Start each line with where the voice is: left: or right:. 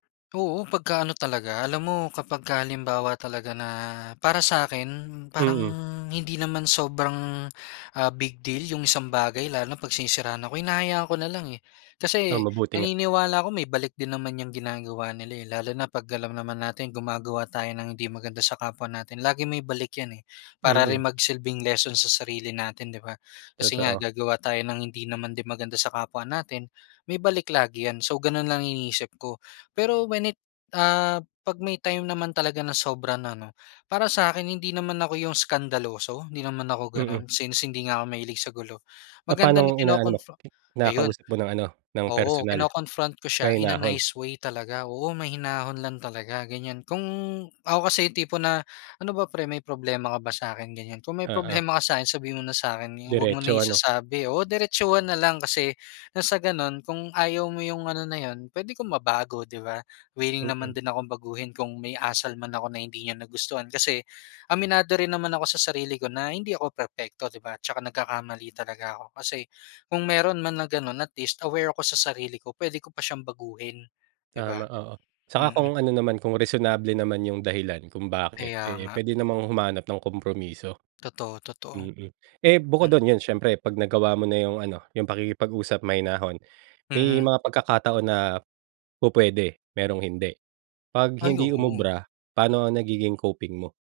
left: Oo, pagka-ano talaga, alam mo, kapagka halimbawa talaga na, para sa'kin, parang
right: Mm.
left: hindi naman sobrang, ah, big deal 'yong isang bagay, lalo na 'pag sinisiraan ako, hinahayaan ko na lang, eh.
right: Oh,
left: Kasi,
right: mabuti nga.
left: naniniwala ako may balik din naman yang ginagawa nila, eh, lalo na 'pag alam naman nating gumagawa tayo ng hindi maganda sa kapwa natin, lagi may balik 'yan, eh. Para
right: Mm.
left: rin magsilbing lesson sa sarili natin, 'di ba, kasi nga
right: Totoo.
left: gagawa tayo ng hindi naman din maganda sa kapwa natin, may balik lagi 'yan. So, gano'n lang iniisip ko. Pero, when it ah, 'pag may time naman talaga na sobra na, 'no, para sa'kin hindi naman ako 'yong eskandaloso, hindi naman ako
right: Mm.
left: gano'n, since, hindi nga ako mahilig sa gulo. Maganda na
right: Papano'ng inaano mo?
left: kino-confro ayun,
right: Kinakausap mo ng ano, ng
left: oo,
right: personal.
left: kino-confront ko siya in a
right: Mahinahon.
left: nice way talaga, oo, mahinahon lang talaga, ganiyan. Kung ako kasi 'yong tipo na, "Ano ba pre, may problema ka ba sa'kin", ganiyan, "Kung may
right: Oo.
left: problema ka sa'kin, sabihin mo na sa'kin, 'yo huwag mo na
right: Diretso, ano.
left: isasabi." Oo, diretsuhan na lang. Kasi, ng sa gano'n kung ayaw mo 'yong ano na 'yon, puwede kong mabago, 'di ba, wiling naman
right: Mm.
left: din akong baguhin kung may asal man ako na hindi niya nagustuhan. Kasi, aminado rin naman ako sa sarili ko na, hindi ako perpekto, 'di ba, 'tsaka nagkakamali talaga ako. Kasi, kung meron man na gano'n, at least aware ko sa sarili ko, puwede ko pa siyang baguhin, 'di
right: Tama,
left: ba.
right: oo. Saka
left: Mm.
right: kung ano naman, kung reasonable naman 'yong dahilan, kung bakit,
left: Kaya
right: eh,
left: nga.
right: puwede namang humanap ng kompromiso.
left: Totoo, totoo.
right: Mm, eh, bukod
left: Hmm?
right: do'n, 'yon siyempre, pag nagawa mo na 'yong ano, 'yong pakikipag-usap, mahinahon, may
left: Mhm.
right: mga pagkakataon na pupuwede, merong hindi. 'Pag
left: Ay,
right: hindi
left: oo.
right: umubra, paano ang nagiging coping mo?